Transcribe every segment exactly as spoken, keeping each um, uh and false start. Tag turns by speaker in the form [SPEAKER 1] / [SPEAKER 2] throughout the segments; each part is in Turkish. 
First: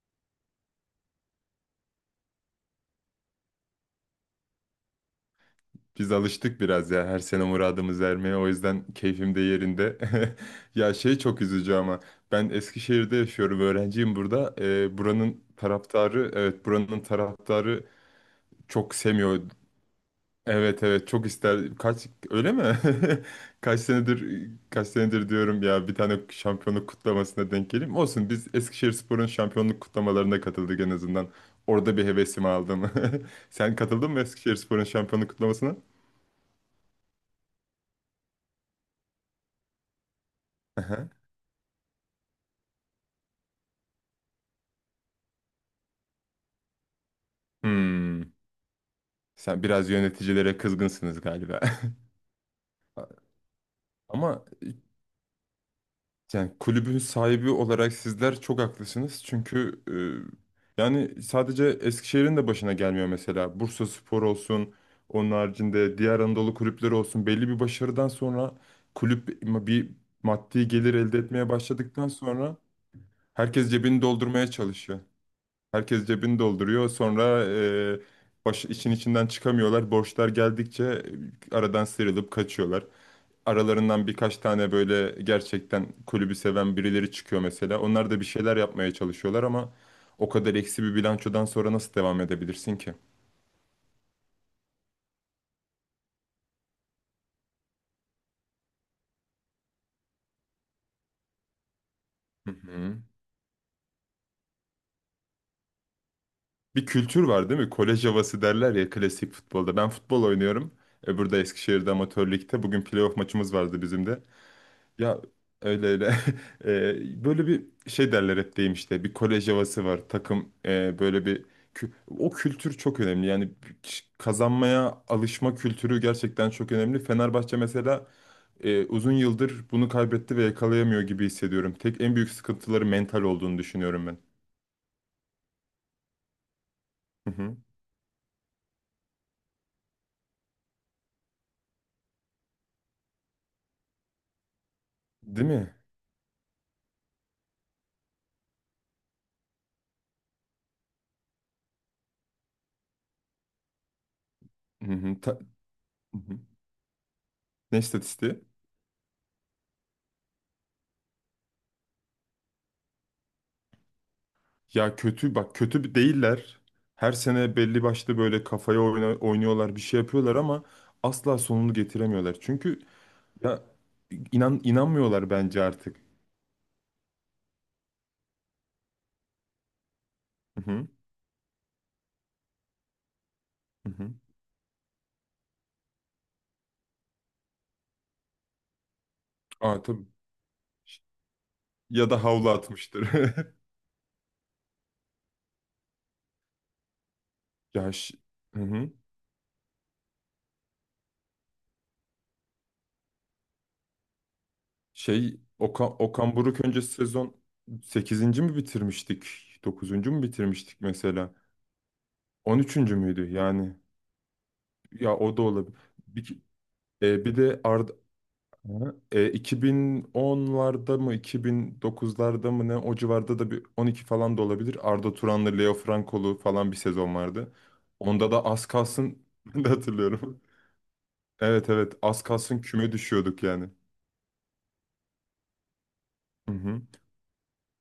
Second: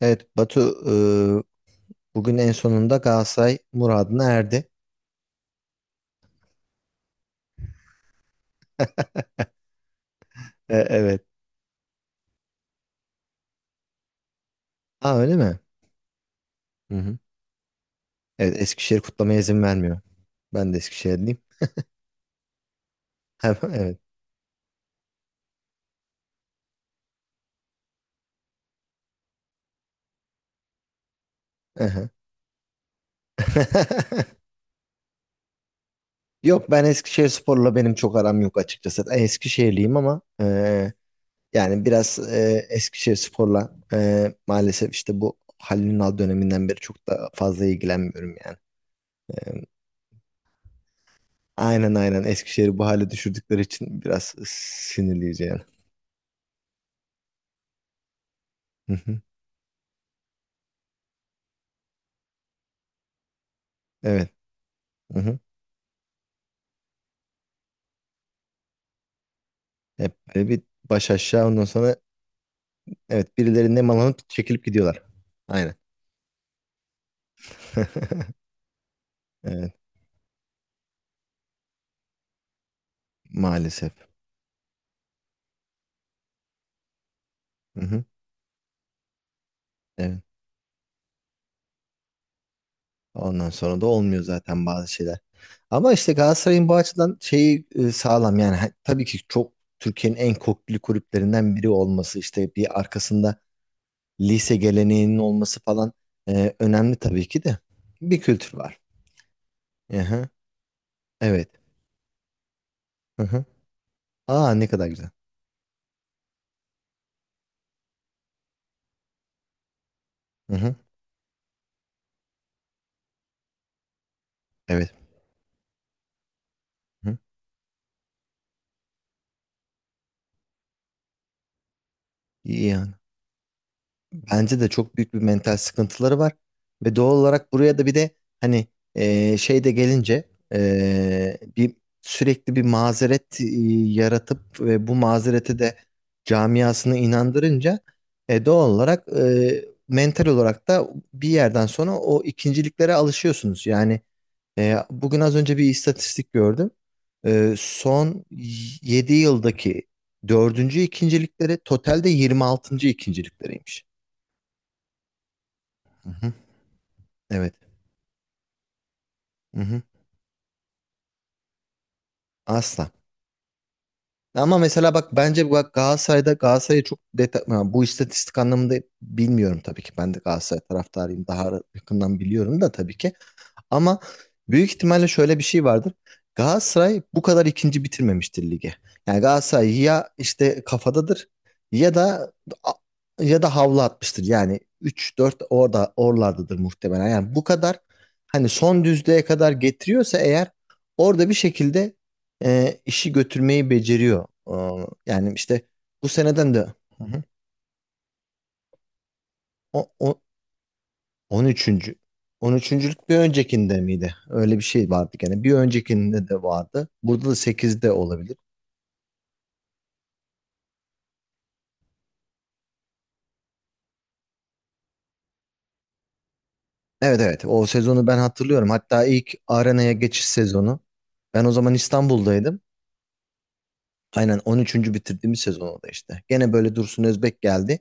[SPEAKER 1] Evet Batu, e, bugün en sonunda Galatasaray muradına erdi.
[SPEAKER 2] Biz alıştık biraz ya her sene muradımız ermeye o yüzden keyfim de yerinde.
[SPEAKER 1] E,
[SPEAKER 2] Ya şey
[SPEAKER 1] evet.
[SPEAKER 2] çok üzücü ama ben Eskişehir'de yaşıyorum, öğrenciyim burada. Ee,
[SPEAKER 1] Ha öyle
[SPEAKER 2] buranın
[SPEAKER 1] mi?
[SPEAKER 2] taraftarı, evet,
[SPEAKER 1] Hı
[SPEAKER 2] buranın
[SPEAKER 1] hı.
[SPEAKER 2] taraftarı
[SPEAKER 1] Evet,
[SPEAKER 2] çok
[SPEAKER 1] Eskişehir kutlamaya
[SPEAKER 2] sevmiyor.
[SPEAKER 1] izin vermiyor. Ben de
[SPEAKER 2] Evet, evet çok
[SPEAKER 1] Eskişehirliyim.
[SPEAKER 2] ister. Kaç, öyle mi? Kaç
[SPEAKER 1] Evet.
[SPEAKER 2] senedir kaç senedir diyorum ya bir tane şampiyonluk kutlamasına denk geleyim. Olsun, biz Eskişehirspor'un şampiyonluk kutlamalarına katıldık en azından. Orada bir
[SPEAKER 1] Aha.
[SPEAKER 2] hevesimi aldım. Sen katıldın mı Eskişehirspor'un şampiyonluk kutlamasına?
[SPEAKER 1] Yok, ben Eskişehir sporla benim çok aram yok açıkçası. Ben Eskişehirliyim ama e, yani biraz e, Eskişehir sporla e, maalesef işte bu Halil Ünal döneminden beri çok da fazla
[SPEAKER 2] Hmm.
[SPEAKER 1] ilgilenmiyorum yani.
[SPEAKER 2] Sen
[SPEAKER 1] E,
[SPEAKER 2] biraz yöneticilere kızgınsınız galiba.
[SPEAKER 1] aynen aynen Eskişehir'i bu hale düşürdükleri için biraz
[SPEAKER 2] Ama
[SPEAKER 1] sinirleyeceğim.
[SPEAKER 2] yani kulübün sahibi olarak sizler çok haklısınız. Çünkü e, yani sadece Eskişehir'in de başına gelmiyor mesela. Bursaspor
[SPEAKER 1] Evet.
[SPEAKER 2] olsun,
[SPEAKER 1] Hı
[SPEAKER 2] onun
[SPEAKER 1] hı.
[SPEAKER 2] haricinde diğer Anadolu kulüpleri olsun. Belli bir başarıdan sonra kulüp bir
[SPEAKER 1] Hep böyle bir
[SPEAKER 2] maddi gelir
[SPEAKER 1] baş
[SPEAKER 2] elde
[SPEAKER 1] aşağı,
[SPEAKER 2] etmeye
[SPEAKER 1] ondan sonra
[SPEAKER 2] başladıktan sonra
[SPEAKER 1] evet,
[SPEAKER 2] herkes
[SPEAKER 1] birileri
[SPEAKER 2] cebini
[SPEAKER 1] nemalanıp
[SPEAKER 2] doldurmaya
[SPEAKER 1] çekilip
[SPEAKER 2] çalışıyor.
[SPEAKER 1] gidiyorlar. Aynen.
[SPEAKER 2] Herkes cebini dolduruyor. Sonra e, baş, işin içinden
[SPEAKER 1] Evet.
[SPEAKER 2] çıkamıyorlar. Borçlar geldikçe e, aradan sıyrılıp kaçıyorlar.
[SPEAKER 1] Maalesef.
[SPEAKER 2] Aralarından birkaç tane böyle gerçekten kulübü seven birileri çıkıyor
[SPEAKER 1] Hı
[SPEAKER 2] mesela.
[SPEAKER 1] hı.
[SPEAKER 2] Onlar da bir şeyler yapmaya çalışıyorlar ama
[SPEAKER 1] Evet.
[SPEAKER 2] o kadar eksi bir bilançodan sonra nasıl devam edebilirsin ki?
[SPEAKER 1] Ondan sonra da olmuyor zaten bazı şeyler. Ama işte Galatasaray'ın bu açıdan şeyi e, sağlam yani. Ha- tabii ki çok, Türkiye'nin en köklü kulüplerinden biri olması, işte
[SPEAKER 2] Hı
[SPEAKER 1] bir
[SPEAKER 2] hı.
[SPEAKER 1] arkasında lise geleneğinin olması falan e,
[SPEAKER 2] Bir
[SPEAKER 1] önemli
[SPEAKER 2] kültür
[SPEAKER 1] tabii ki
[SPEAKER 2] var
[SPEAKER 1] de,
[SPEAKER 2] değil mi? Kolej
[SPEAKER 1] bir
[SPEAKER 2] havası
[SPEAKER 1] kültür
[SPEAKER 2] derler
[SPEAKER 1] var.
[SPEAKER 2] ya klasik futbolda. Ben futbol
[SPEAKER 1] Aha,
[SPEAKER 2] oynuyorum. E, burada
[SPEAKER 1] evet.
[SPEAKER 2] Eskişehir'de amatör ligde. Bugün playoff
[SPEAKER 1] Hı hı.
[SPEAKER 2] maçımız vardı bizim de.
[SPEAKER 1] Aa, ne kadar güzel.
[SPEAKER 2] Ya öyle öyle. Ee, böyle bir şey derler hep, deyim işte, bir kolej havası var takım,
[SPEAKER 1] Hı hı,
[SPEAKER 2] e, böyle bir kü- o kültür çok önemli yani,
[SPEAKER 1] evet.
[SPEAKER 2] kazanmaya alışma kültürü gerçekten çok önemli.
[SPEAKER 1] Hı.
[SPEAKER 2] Fenerbahçe mesela e, uzun yıldır bunu kaybetti ve yakalayamıyor gibi hissediyorum. Tek en büyük
[SPEAKER 1] İyi
[SPEAKER 2] sıkıntıları
[SPEAKER 1] ya.
[SPEAKER 2] mental olduğunu düşünüyorum ben.
[SPEAKER 1] Bence de çok büyük bir mental sıkıntıları var. Ve doğal
[SPEAKER 2] Hı
[SPEAKER 1] olarak
[SPEAKER 2] hı.
[SPEAKER 1] buraya da bir de hani e, şey de gelince, e, bir sürekli bir mazeret e, yaratıp ve bu
[SPEAKER 2] Değil
[SPEAKER 1] mazereti
[SPEAKER 2] mi?
[SPEAKER 1] de camiasını inandırınca e, doğal olarak e, mental olarak da bir yerden sonra o ikinciliklere alışıyorsunuz. Yani e,
[SPEAKER 2] Hı
[SPEAKER 1] bugün
[SPEAKER 2] hı.
[SPEAKER 1] az
[SPEAKER 2] Ta-
[SPEAKER 1] önce bir
[SPEAKER 2] hı
[SPEAKER 1] istatistik
[SPEAKER 2] hı.
[SPEAKER 1] gördüm. E,
[SPEAKER 2] Ne
[SPEAKER 1] son
[SPEAKER 2] istatistiği?
[SPEAKER 1] yedi yıldaki dördüncü ikincilikleri, totalde yirmi altıncı ikincilikleriymiş.
[SPEAKER 2] Ya kötü bak, kötü
[SPEAKER 1] Hı hı.
[SPEAKER 2] değiller. Her
[SPEAKER 1] Evet.
[SPEAKER 2] sene belli başlı böyle kafaya oyna-
[SPEAKER 1] Hı
[SPEAKER 2] oynuyorlar, bir
[SPEAKER 1] hı.
[SPEAKER 2] şey yapıyorlar ama asla sonunu getiremiyorlar. Çünkü
[SPEAKER 1] Asla.
[SPEAKER 2] ya
[SPEAKER 1] Ama
[SPEAKER 2] inan
[SPEAKER 1] mesela bak,
[SPEAKER 2] inanmıyorlar
[SPEAKER 1] bence
[SPEAKER 2] bence
[SPEAKER 1] bak
[SPEAKER 2] artık.
[SPEAKER 1] Galatasaray'da Galatasaray'ı çok detay yani, bu istatistik anlamında bilmiyorum tabii ki. Ben de Galatasaray
[SPEAKER 2] Hı hı.
[SPEAKER 1] taraftarıyım, daha yakından biliyorum da tabii ki.
[SPEAKER 2] Hı
[SPEAKER 1] Ama
[SPEAKER 2] hı.
[SPEAKER 1] büyük ihtimalle şöyle bir şey vardır. Galatasaray bu kadar ikinci bitirmemiştir lige. Yani Galatasaray
[SPEAKER 2] Aa tabii.
[SPEAKER 1] ya işte
[SPEAKER 2] Ş-
[SPEAKER 1] kafadadır, ya
[SPEAKER 2] Ya da
[SPEAKER 1] da
[SPEAKER 2] havlu atmıştır.
[SPEAKER 1] ya da havlu atmıştır. Yani üç dört orada oralardadır muhtemelen. Yani bu kadar
[SPEAKER 2] Ya ş-
[SPEAKER 1] hani
[SPEAKER 2] hı
[SPEAKER 1] son
[SPEAKER 2] hı.
[SPEAKER 1] düzlüğe kadar getiriyorsa eğer, orada bir şekilde e, işi götürmeyi beceriyor. E, yani
[SPEAKER 2] Şey
[SPEAKER 1] işte
[SPEAKER 2] Okan,
[SPEAKER 1] bu
[SPEAKER 2] Okan
[SPEAKER 1] seneden de.
[SPEAKER 2] Buruk öncesi
[SPEAKER 1] Hı hı.
[SPEAKER 2] sezon sekizinci mi bitirmiştik?
[SPEAKER 1] O,
[SPEAKER 2] Dokuzuncu
[SPEAKER 1] o-
[SPEAKER 2] mu bitirmiştik mesela?
[SPEAKER 1] On üçüncü, on
[SPEAKER 2] On üçüncü
[SPEAKER 1] üçüncülük bir
[SPEAKER 2] müydü yani?
[SPEAKER 1] öncekinde miydi? Öyle bir şey vardı
[SPEAKER 2] Ya o
[SPEAKER 1] gene.
[SPEAKER 2] da
[SPEAKER 1] Bir
[SPEAKER 2] olabilir.
[SPEAKER 1] öncekinde
[SPEAKER 2] Bir,
[SPEAKER 1] de vardı. Burada
[SPEAKER 2] e,
[SPEAKER 1] da
[SPEAKER 2] bir de Ar-
[SPEAKER 1] sekizde olabilir.
[SPEAKER 2] Hı. E, iki bin onlarda mı iki bin dokuzlarda mı, ne o civarda da bir on iki falan da olabilir. Arda Turan'lı Leo Frankolu falan bir sezon
[SPEAKER 1] Evet evet,
[SPEAKER 2] vardı.
[SPEAKER 1] o sezonu ben
[SPEAKER 2] Onda da az
[SPEAKER 1] hatırlıyorum. Hatta
[SPEAKER 2] kalsın
[SPEAKER 1] ilk
[SPEAKER 2] ben de
[SPEAKER 1] arenaya geçiş
[SPEAKER 2] hatırlıyorum.
[SPEAKER 1] sezonu. Ben o
[SPEAKER 2] Evet,
[SPEAKER 1] zaman
[SPEAKER 2] evet az kalsın
[SPEAKER 1] İstanbul'daydım.
[SPEAKER 2] küme düşüyorduk yani.
[SPEAKER 1] Aynen, on üçüncü bitirdiğimiz sezon oldu işte. Gene
[SPEAKER 2] Hı
[SPEAKER 1] böyle
[SPEAKER 2] hı.
[SPEAKER 1] Dursun Özbek geldi.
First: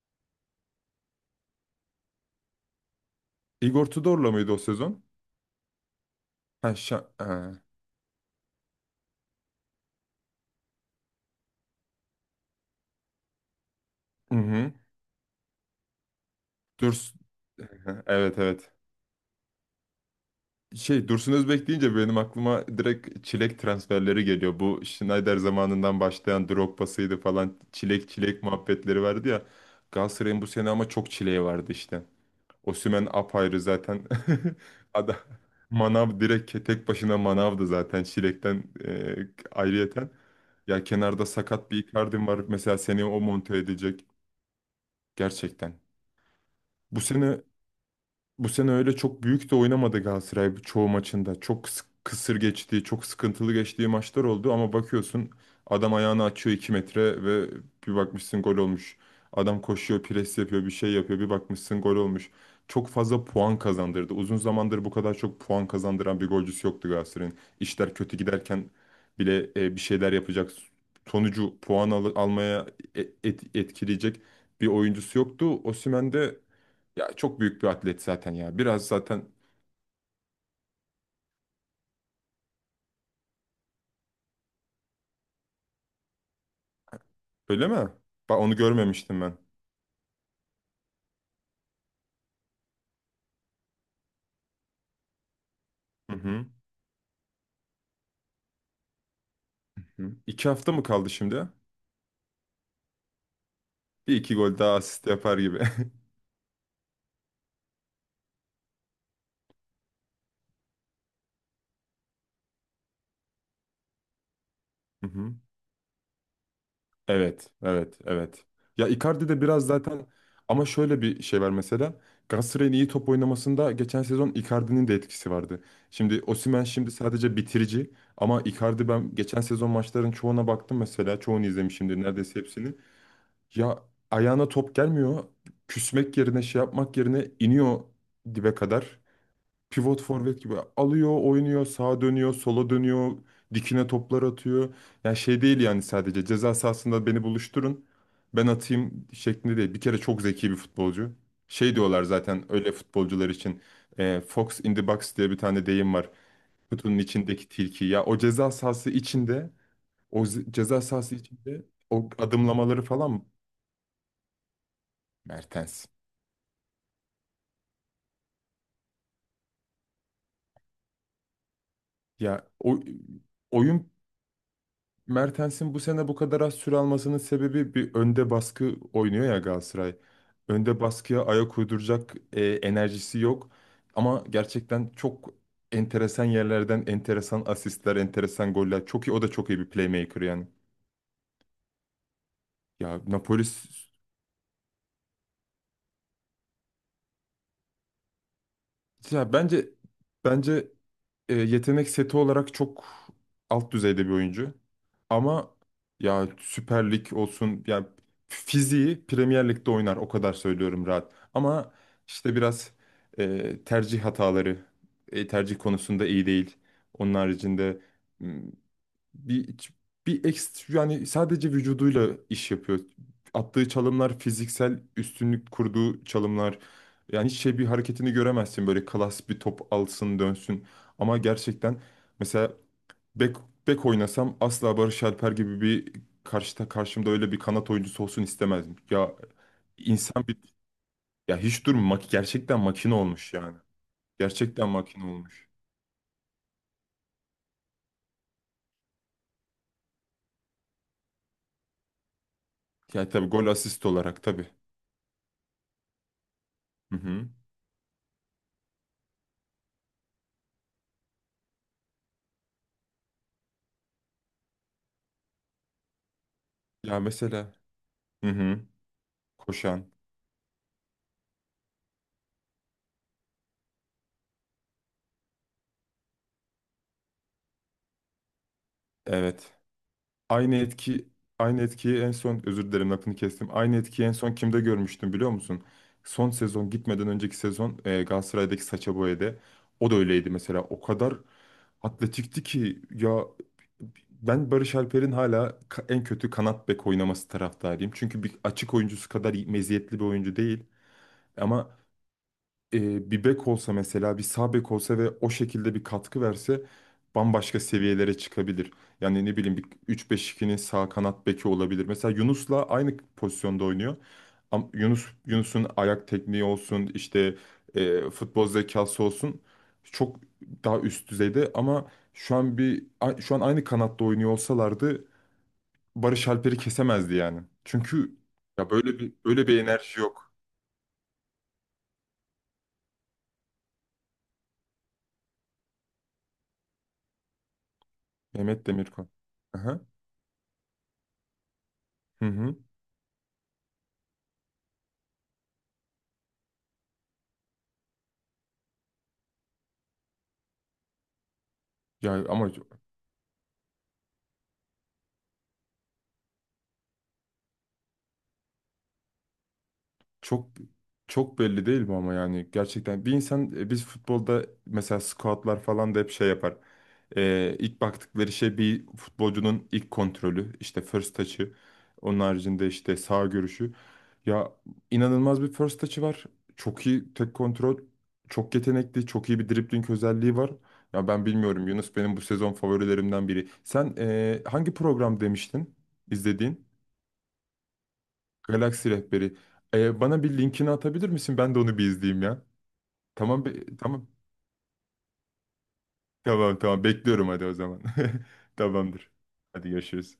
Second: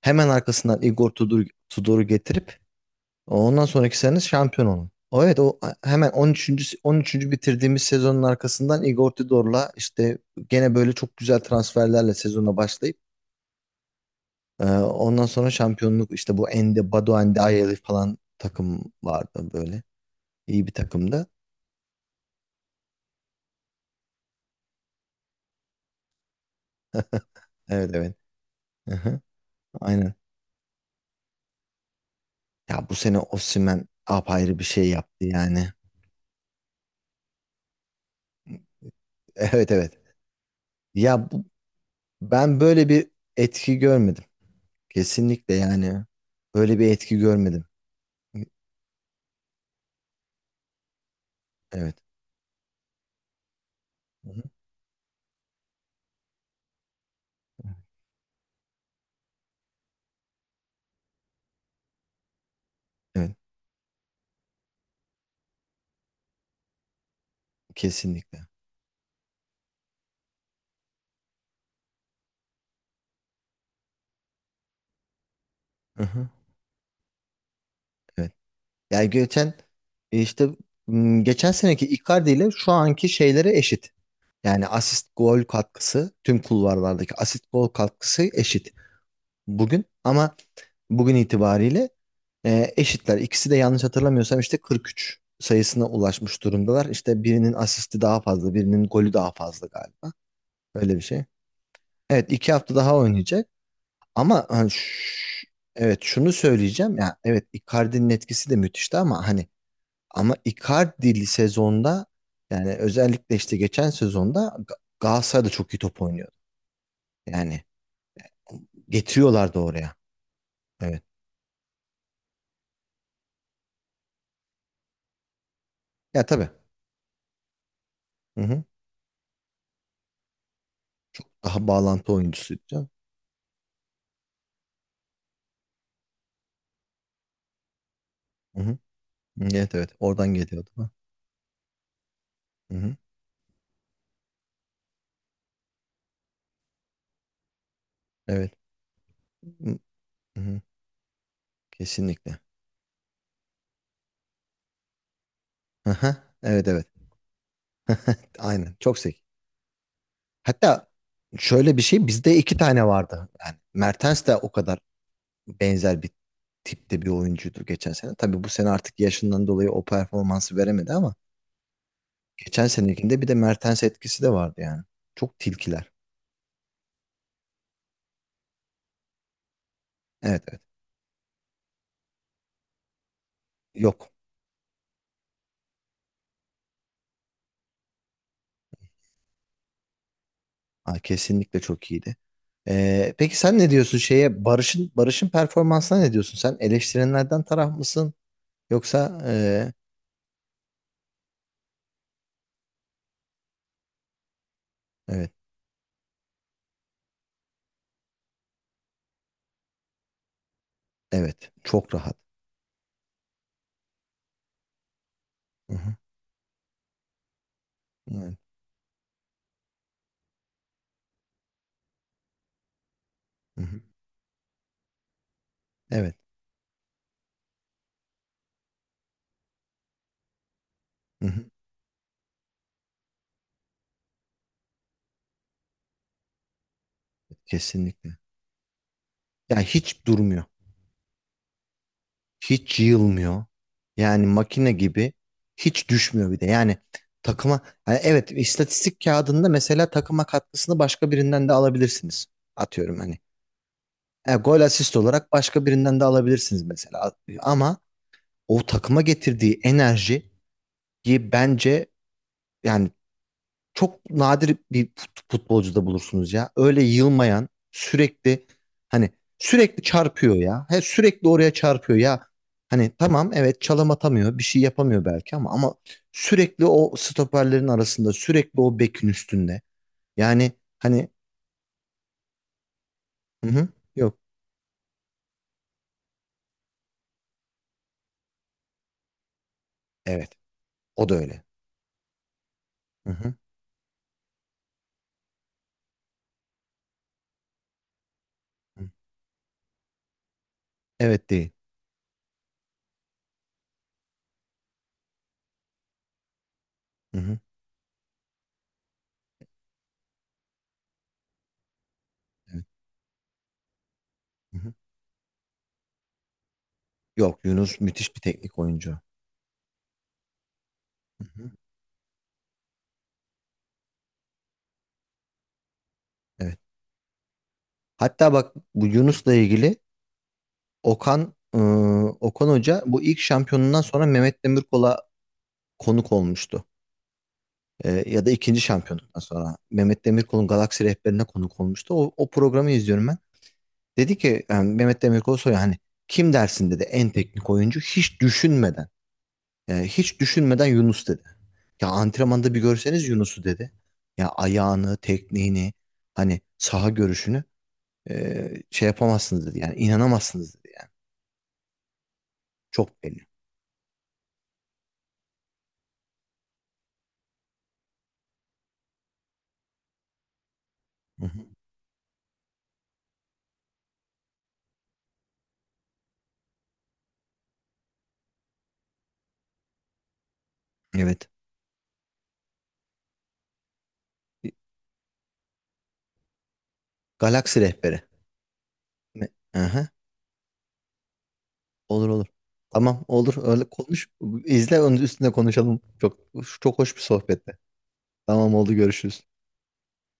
[SPEAKER 1] Hemen arkasından Igor Tudor, Tudor'u getirip ondan
[SPEAKER 2] Igor
[SPEAKER 1] sonraki sene
[SPEAKER 2] Tudor'la mıydı o
[SPEAKER 1] şampiyon oldu.
[SPEAKER 2] sezon?
[SPEAKER 1] O evet, o hemen on
[SPEAKER 2] Ha,
[SPEAKER 1] üçüncü on
[SPEAKER 2] şa
[SPEAKER 1] üçüncü
[SPEAKER 2] ha.
[SPEAKER 1] bitirdiğimiz sezonun arkasından Igor Tudor'la işte gene böyle çok güzel transferlerle sezona başlayıp,
[SPEAKER 2] Hı
[SPEAKER 1] Ee,
[SPEAKER 2] hı.
[SPEAKER 1] ondan sonra şampiyonluk. İşte bu Ende,
[SPEAKER 2] Durs-
[SPEAKER 1] Badu Ndiaye falan
[SPEAKER 2] Evet, evet.
[SPEAKER 1] takım vardı böyle. İyi bir
[SPEAKER 2] Şey
[SPEAKER 1] takımdı.
[SPEAKER 2] Dursun Özbek deyince benim aklıma direkt çilek transferleri geliyor. Bu Schneider zamanından başlayan Drogba'sıydı falan.
[SPEAKER 1] Evet
[SPEAKER 2] Çilek
[SPEAKER 1] evet.
[SPEAKER 2] çilek muhabbetleri
[SPEAKER 1] Hı-hı.
[SPEAKER 2] vardı ya.
[SPEAKER 1] Aynen.
[SPEAKER 2] Galatasaray'ın bu sene ama çok çileği vardı işte.
[SPEAKER 1] Ya bu
[SPEAKER 2] Osimhen
[SPEAKER 1] sene
[SPEAKER 2] apayrı
[SPEAKER 1] Osimhen
[SPEAKER 2] zaten.
[SPEAKER 1] apayrı bir şey
[SPEAKER 2] Ada
[SPEAKER 1] yaptı yani.
[SPEAKER 2] Manav direkt ke- tek başına Manav'dı zaten çilekten e,
[SPEAKER 1] Evet evet.
[SPEAKER 2] ayrıyeten. Ya kenarda
[SPEAKER 1] Ya bu,
[SPEAKER 2] sakat bir Icardi var
[SPEAKER 1] ben
[SPEAKER 2] mesela,
[SPEAKER 1] böyle
[SPEAKER 2] seni
[SPEAKER 1] bir
[SPEAKER 2] o monte
[SPEAKER 1] etki
[SPEAKER 2] edecek
[SPEAKER 1] görmedim. Kesinlikle
[SPEAKER 2] gerçekten.
[SPEAKER 1] yani. Böyle bir
[SPEAKER 2] Bu
[SPEAKER 1] etki
[SPEAKER 2] sene
[SPEAKER 1] görmedim.
[SPEAKER 2] bu sene öyle çok büyük de oynamadı Galatasaray çoğu maçında. Çok kıs-
[SPEAKER 1] Evet.
[SPEAKER 2] kısır geçtiği, çok sıkıntılı geçtiği maçlar
[SPEAKER 1] Hı-hı.
[SPEAKER 2] oldu ama bakıyorsun adam ayağını açıyor iki metre ve bir bakmışsın gol olmuş. Adam koşuyor, pres yapıyor, bir şey yapıyor, bir bakmışsın gol olmuş. Çok fazla
[SPEAKER 1] Evet.
[SPEAKER 2] puan kazandırdı. Uzun zamandır bu kadar çok puan kazandıran bir golcüsü yoktu Galatasaray'ın. İşler kötü
[SPEAKER 1] Kesinlikle.
[SPEAKER 2] giderken bile e, bir şeyler yapacak, sonucu puan al- almaya e- et- etkileyecek bir oyuncusu yoktu. Osimhen
[SPEAKER 1] Hı-hı.
[SPEAKER 2] de ya çok büyük bir atlet
[SPEAKER 1] Evet.
[SPEAKER 2] zaten ya. Biraz
[SPEAKER 1] Yani
[SPEAKER 2] zaten,
[SPEAKER 1] geçen işte m, geçen seneki Icardi ile şu anki şeylere eşit. Yani asist gol katkısı, tüm kulvarlardaki asist gol
[SPEAKER 2] öyle mi?
[SPEAKER 1] katkısı
[SPEAKER 2] Bak onu
[SPEAKER 1] eşit
[SPEAKER 2] görmemiştim ben.
[SPEAKER 1] bugün ama, bugün itibariyle e, eşitler. İkisi de yanlış hatırlamıyorsam işte kırk üç sayısına
[SPEAKER 2] Hı
[SPEAKER 1] ulaşmış
[SPEAKER 2] hı.
[SPEAKER 1] durumdalar. İşte birinin asisti daha fazla, birinin golü daha fazla
[SPEAKER 2] Hı.
[SPEAKER 1] galiba.
[SPEAKER 2] İki hafta mı
[SPEAKER 1] Öyle bir
[SPEAKER 2] kaldı
[SPEAKER 1] şey.
[SPEAKER 2] şimdi?
[SPEAKER 1] Evet, iki hafta daha oynayacak
[SPEAKER 2] Bir iki
[SPEAKER 1] ama
[SPEAKER 2] gol
[SPEAKER 1] hani,
[SPEAKER 2] daha asist yapar
[SPEAKER 1] ş-
[SPEAKER 2] gibi.
[SPEAKER 1] evet şunu söyleyeceğim ya, evet Icardi'nin etkisi de müthişti ama hani, ama Icardi sezonda, yani özellikle işte geçen sezonda Ga-
[SPEAKER 2] Hı hı.
[SPEAKER 1] Galatasaray da çok iyi top oynuyordu.
[SPEAKER 2] Evet,
[SPEAKER 1] Yani
[SPEAKER 2] evet, evet. Ya Icardi de
[SPEAKER 1] getiriyorlardı
[SPEAKER 2] biraz
[SPEAKER 1] oraya.
[SPEAKER 2] zaten, ama şöyle
[SPEAKER 1] Evet.
[SPEAKER 2] bir şey var mesela. Galatasaray'ın iyi top oynamasında geçen sezon Icardi'nin de etkisi vardı. Şimdi
[SPEAKER 1] Ya tabii.
[SPEAKER 2] Osimhen şimdi sadece bitirici,
[SPEAKER 1] Hı
[SPEAKER 2] ama
[SPEAKER 1] hı.
[SPEAKER 2] Icardi, ben geçen sezon maçların çoğuna baktım mesela. Çoğunu
[SPEAKER 1] Daha
[SPEAKER 2] izlemişimdir,
[SPEAKER 1] bağlantı
[SPEAKER 2] neredeyse
[SPEAKER 1] oyuncusuydu
[SPEAKER 2] hepsini.
[SPEAKER 1] canım.
[SPEAKER 2] Ya ayağına top gelmiyor. Küsmek yerine, şey yapmak yerine iniyor dibe
[SPEAKER 1] Hı hı.
[SPEAKER 2] kadar.
[SPEAKER 1] Evet evet.
[SPEAKER 2] Pivot
[SPEAKER 1] Oradan
[SPEAKER 2] forvet gibi
[SPEAKER 1] geliyordu. Ha.
[SPEAKER 2] alıyor, oynuyor, sağa dönüyor, sola
[SPEAKER 1] Hı hı.
[SPEAKER 2] dönüyor, dikine toplar atıyor. Yani şey değil yani, sadece ceza sahasında beni buluşturun, ben
[SPEAKER 1] Evet.
[SPEAKER 2] atayım şeklinde değil. Bir kere çok
[SPEAKER 1] Hı
[SPEAKER 2] zeki bir
[SPEAKER 1] hı.
[SPEAKER 2] futbolcu. Şey diyorlar
[SPEAKER 1] Kesinlikle.
[SPEAKER 2] zaten öyle futbolcular için. e, Fox in the box diye bir tane
[SPEAKER 1] Hı
[SPEAKER 2] deyim var.
[SPEAKER 1] hı. Evet evet.
[SPEAKER 2] Kutunun içindeki tilki. Ya o ceza
[SPEAKER 1] Aynen.
[SPEAKER 2] sahası
[SPEAKER 1] Çok zeki.
[SPEAKER 2] içinde, o ze- ceza
[SPEAKER 1] Hatta
[SPEAKER 2] sahası içinde
[SPEAKER 1] şöyle bir şey,
[SPEAKER 2] o
[SPEAKER 1] bizde iki
[SPEAKER 2] adımlamaları
[SPEAKER 1] tane
[SPEAKER 2] falan,
[SPEAKER 1] vardı. Yani Mertens de o kadar
[SPEAKER 2] Mertens.
[SPEAKER 1] benzer bir tipte bir oyuncuydu geçen sene. Tabii bu sene artık yaşından dolayı o performansı veremedi ama
[SPEAKER 2] Ya
[SPEAKER 1] geçen
[SPEAKER 2] o
[SPEAKER 1] senekinde bir de Mertens
[SPEAKER 2] oyun,
[SPEAKER 1] etkisi de vardı yani. Çok
[SPEAKER 2] Mertens'in bu
[SPEAKER 1] tilkiler.
[SPEAKER 2] sene bu kadar az süre almasının sebebi, bir önde baskı oynuyor ya Galatasaray.
[SPEAKER 1] Evet evet.
[SPEAKER 2] Önde baskıya ayak uyduracak e, enerjisi yok.
[SPEAKER 1] Yok.
[SPEAKER 2] Ama gerçekten çok enteresan yerlerden enteresan asistler, enteresan goller. Çok iyi, o da çok iyi bir playmaker yani.
[SPEAKER 1] Aa, kesinlikle çok iyiydi.
[SPEAKER 2] Ya
[SPEAKER 1] Ee, peki
[SPEAKER 2] Napoli
[SPEAKER 1] sen ne diyorsun şeye, Barış'ın Barış'ın performansına ne diyorsun? Sen eleştirenlerden taraf mısın? Yoksa
[SPEAKER 2] Ya bence,
[SPEAKER 1] ee,
[SPEAKER 2] bence e, yetenek seti olarak çok alt düzeyde bir oyuncu.
[SPEAKER 1] evet
[SPEAKER 2] Ama ya Süper Lig olsun yani, fiziği Premier Lig'de oynar o kadar, söylüyorum rahat.
[SPEAKER 1] evet,
[SPEAKER 2] Ama
[SPEAKER 1] çok rahat.
[SPEAKER 2] işte biraz e, tercih hataları, e, tercih
[SPEAKER 1] Hı hı,
[SPEAKER 2] konusunda iyi değil. Onun haricinde
[SPEAKER 1] evet.
[SPEAKER 2] bir bir ekstra yani, sadece vücuduyla iş yapıyor.
[SPEAKER 1] Hı
[SPEAKER 2] Attığı
[SPEAKER 1] hı,
[SPEAKER 2] çalımlar fiziksel üstünlük kurduğu
[SPEAKER 1] evet.
[SPEAKER 2] çalımlar. Yani hiç şey bir hareketini göremezsin, böyle klas bir, top alsın dönsün. Ama
[SPEAKER 1] Hı hı,
[SPEAKER 2] gerçekten mesela bek bek oynasam asla Barış Alper gibi bir karşıda karşımda öyle bir kanat oyuncusu
[SPEAKER 1] kesinlikle.
[SPEAKER 2] olsun istemezdim. Ya
[SPEAKER 1] Ya hiç
[SPEAKER 2] insan bir,
[SPEAKER 1] durmuyor.
[SPEAKER 2] ya hiç durma mak- gerçekten
[SPEAKER 1] Hiç
[SPEAKER 2] makine olmuş
[SPEAKER 1] yılmıyor.
[SPEAKER 2] yani.
[SPEAKER 1] Yani
[SPEAKER 2] Gerçekten
[SPEAKER 1] makine
[SPEAKER 2] makine
[SPEAKER 1] gibi,
[SPEAKER 2] olmuş.
[SPEAKER 1] hiç düşmüyor bir de. Yani takıma, yani evet, istatistik kağıdında mesela takıma katkısını başka birinden de alabilirsiniz. Atıyorum
[SPEAKER 2] Yani
[SPEAKER 1] hani,
[SPEAKER 2] tabii gol asist olarak
[SPEAKER 1] E,
[SPEAKER 2] tabii.
[SPEAKER 1] gol asist olarak başka birinden de alabilirsiniz
[SPEAKER 2] Hı
[SPEAKER 1] mesela.
[SPEAKER 2] hı.
[SPEAKER 1] Ama o takıma getirdiği enerjiyi bence yani çok nadir bir fut- futbolcuda bulursunuz ya. Öyle
[SPEAKER 2] Ya
[SPEAKER 1] yılmayan,
[SPEAKER 2] mesela hı
[SPEAKER 1] sürekli
[SPEAKER 2] hı.
[SPEAKER 1] hani sürekli
[SPEAKER 2] Koşan.
[SPEAKER 1] çarpıyor ya. He, sürekli oraya çarpıyor ya. Hani tamam, evet çalım atamıyor, bir şey yapamıyor belki ama, ama sürekli o stoperlerin arasında, sürekli o bekin
[SPEAKER 2] Evet.
[SPEAKER 1] üstünde. Yani
[SPEAKER 2] Aynı
[SPEAKER 1] hani,
[SPEAKER 2] etki Aynı etkiyi en son, özür dilerim lafını kestim.
[SPEAKER 1] hı hı,
[SPEAKER 2] Aynı etkiyi en
[SPEAKER 1] yok,
[SPEAKER 2] son kimde görmüştüm biliyor musun? Son sezon gitmeden önceki sezon e, Galatasaray'daki Sacha Boey'de, o da
[SPEAKER 1] evet
[SPEAKER 2] öyleydi mesela. O
[SPEAKER 1] o da
[SPEAKER 2] kadar
[SPEAKER 1] öyle.
[SPEAKER 2] atletikti ki
[SPEAKER 1] Hı
[SPEAKER 2] ya,
[SPEAKER 1] hı,
[SPEAKER 2] ben Barış Alper'in hala ka- en kötü kanat bek oynaması taraftarıyım. Çünkü bir açık
[SPEAKER 1] hı.
[SPEAKER 2] oyuncusu kadar iyi- meziyetli bir oyuncu değil
[SPEAKER 1] Evet değil.
[SPEAKER 2] ama e, bir bek olsa mesela, bir sağ bek olsa ve o şekilde bir katkı verse
[SPEAKER 1] Hı hı,
[SPEAKER 2] bambaşka seviyelere çıkabilir. Yani ne bileyim, bir üç beş ikinin sağ kanat beki olabilir. Mesela Yunus'la
[SPEAKER 1] evet.
[SPEAKER 2] aynı pozisyonda oynuyor.
[SPEAKER 1] Hı
[SPEAKER 2] Ama
[SPEAKER 1] hı.
[SPEAKER 2] Yunus, Yunus'un ayak tekniği olsun, işte
[SPEAKER 1] Yok Yunus
[SPEAKER 2] e,
[SPEAKER 1] müthiş bir
[SPEAKER 2] futbol
[SPEAKER 1] teknik oyuncu.
[SPEAKER 2] zekası olsun çok daha üst
[SPEAKER 1] Hı hı.
[SPEAKER 2] düzeyde, ama şu an bir a- şu an aynı kanatta oynuyor olsalardı Barış Alper'i
[SPEAKER 1] Evet.
[SPEAKER 2] kesemezdi yani. Çünkü
[SPEAKER 1] Hatta bak,
[SPEAKER 2] ya
[SPEAKER 1] bu
[SPEAKER 2] böyle bir
[SPEAKER 1] Yunus'la
[SPEAKER 2] böyle bir
[SPEAKER 1] ilgili
[SPEAKER 2] enerji yok.
[SPEAKER 1] Okan, ıı, Okan Hoca bu ilk şampiyonundan sonra Mehmet Demirkol'a konuk olmuştu. Ee, ya da ikinci
[SPEAKER 2] Mehmet Demirkol.
[SPEAKER 1] şampiyonundan sonra
[SPEAKER 2] Aha.
[SPEAKER 1] Mehmet Demirkol'un Galaksi Rehberi'ne konuk olmuştu. O,
[SPEAKER 2] Hı
[SPEAKER 1] o
[SPEAKER 2] hı.
[SPEAKER 1] programı izliyorum ben. Dedi ki, yani Mehmet Demirkol soruyor hani, kim dersin dedi en teknik oyuncu hiç düşünmeden. Yani hiç düşünmeden Yunus dedi. Ya
[SPEAKER 2] Yani ama
[SPEAKER 1] antrenmanda bir görseniz Yunus'u dedi. Ya ayağını, tekniğini, hani saha görüşünü. E, şey yapamazsınız dedi. Yani
[SPEAKER 2] çok
[SPEAKER 1] inanamazsınız dedi yani.
[SPEAKER 2] çok belli değil mi ama, yani
[SPEAKER 1] Çok
[SPEAKER 2] gerçekten bir
[SPEAKER 1] belli.
[SPEAKER 2] insan, e, biz futbolda mesela scoutlar falan da hep şey yapar. Ee, ilk baktıkları şey bir futbolcunun ilk kontrolü, işte first
[SPEAKER 1] Hı hı.
[SPEAKER 2] touch'ı, onun haricinde işte sağ görüşü. Ya inanılmaz bir first touch'ı var. Çok iyi tek kontrol, çok yetenekli, çok iyi bir dribbling özelliği var. Ya ben
[SPEAKER 1] Evet.
[SPEAKER 2] bilmiyorum, Yunus benim bu sezon favorilerimden biri. Sen e, hangi program demiştin izlediğin?
[SPEAKER 1] Galaksi rehberi.
[SPEAKER 2] Galaksi
[SPEAKER 1] Ne?
[SPEAKER 2] Rehberi.
[SPEAKER 1] Aha.
[SPEAKER 2] Ee, bana bir linkini atabilir misin? Ben de onu bir
[SPEAKER 1] Olur
[SPEAKER 2] izleyeyim
[SPEAKER 1] olur.
[SPEAKER 2] ya.
[SPEAKER 1] Tamam, olur
[SPEAKER 2] Tamam,
[SPEAKER 1] öyle
[SPEAKER 2] be- tamam.
[SPEAKER 1] konuş. İzle, onun üstüne konuşalım. Çok
[SPEAKER 2] Tamam,
[SPEAKER 1] çok
[SPEAKER 2] tamam.
[SPEAKER 1] hoş bir
[SPEAKER 2] Bekliyorum, hadi o
[SPEAKER 1] sohbetti.
[SPEAKER 2] zaman.
[SPEAKER 1] Tamam, oldu,
[SPEAKER 2] Tamamdır.
[SPEAKER 1] görüşürüz.
[SPEAKER 2] Hadi görüşürüz.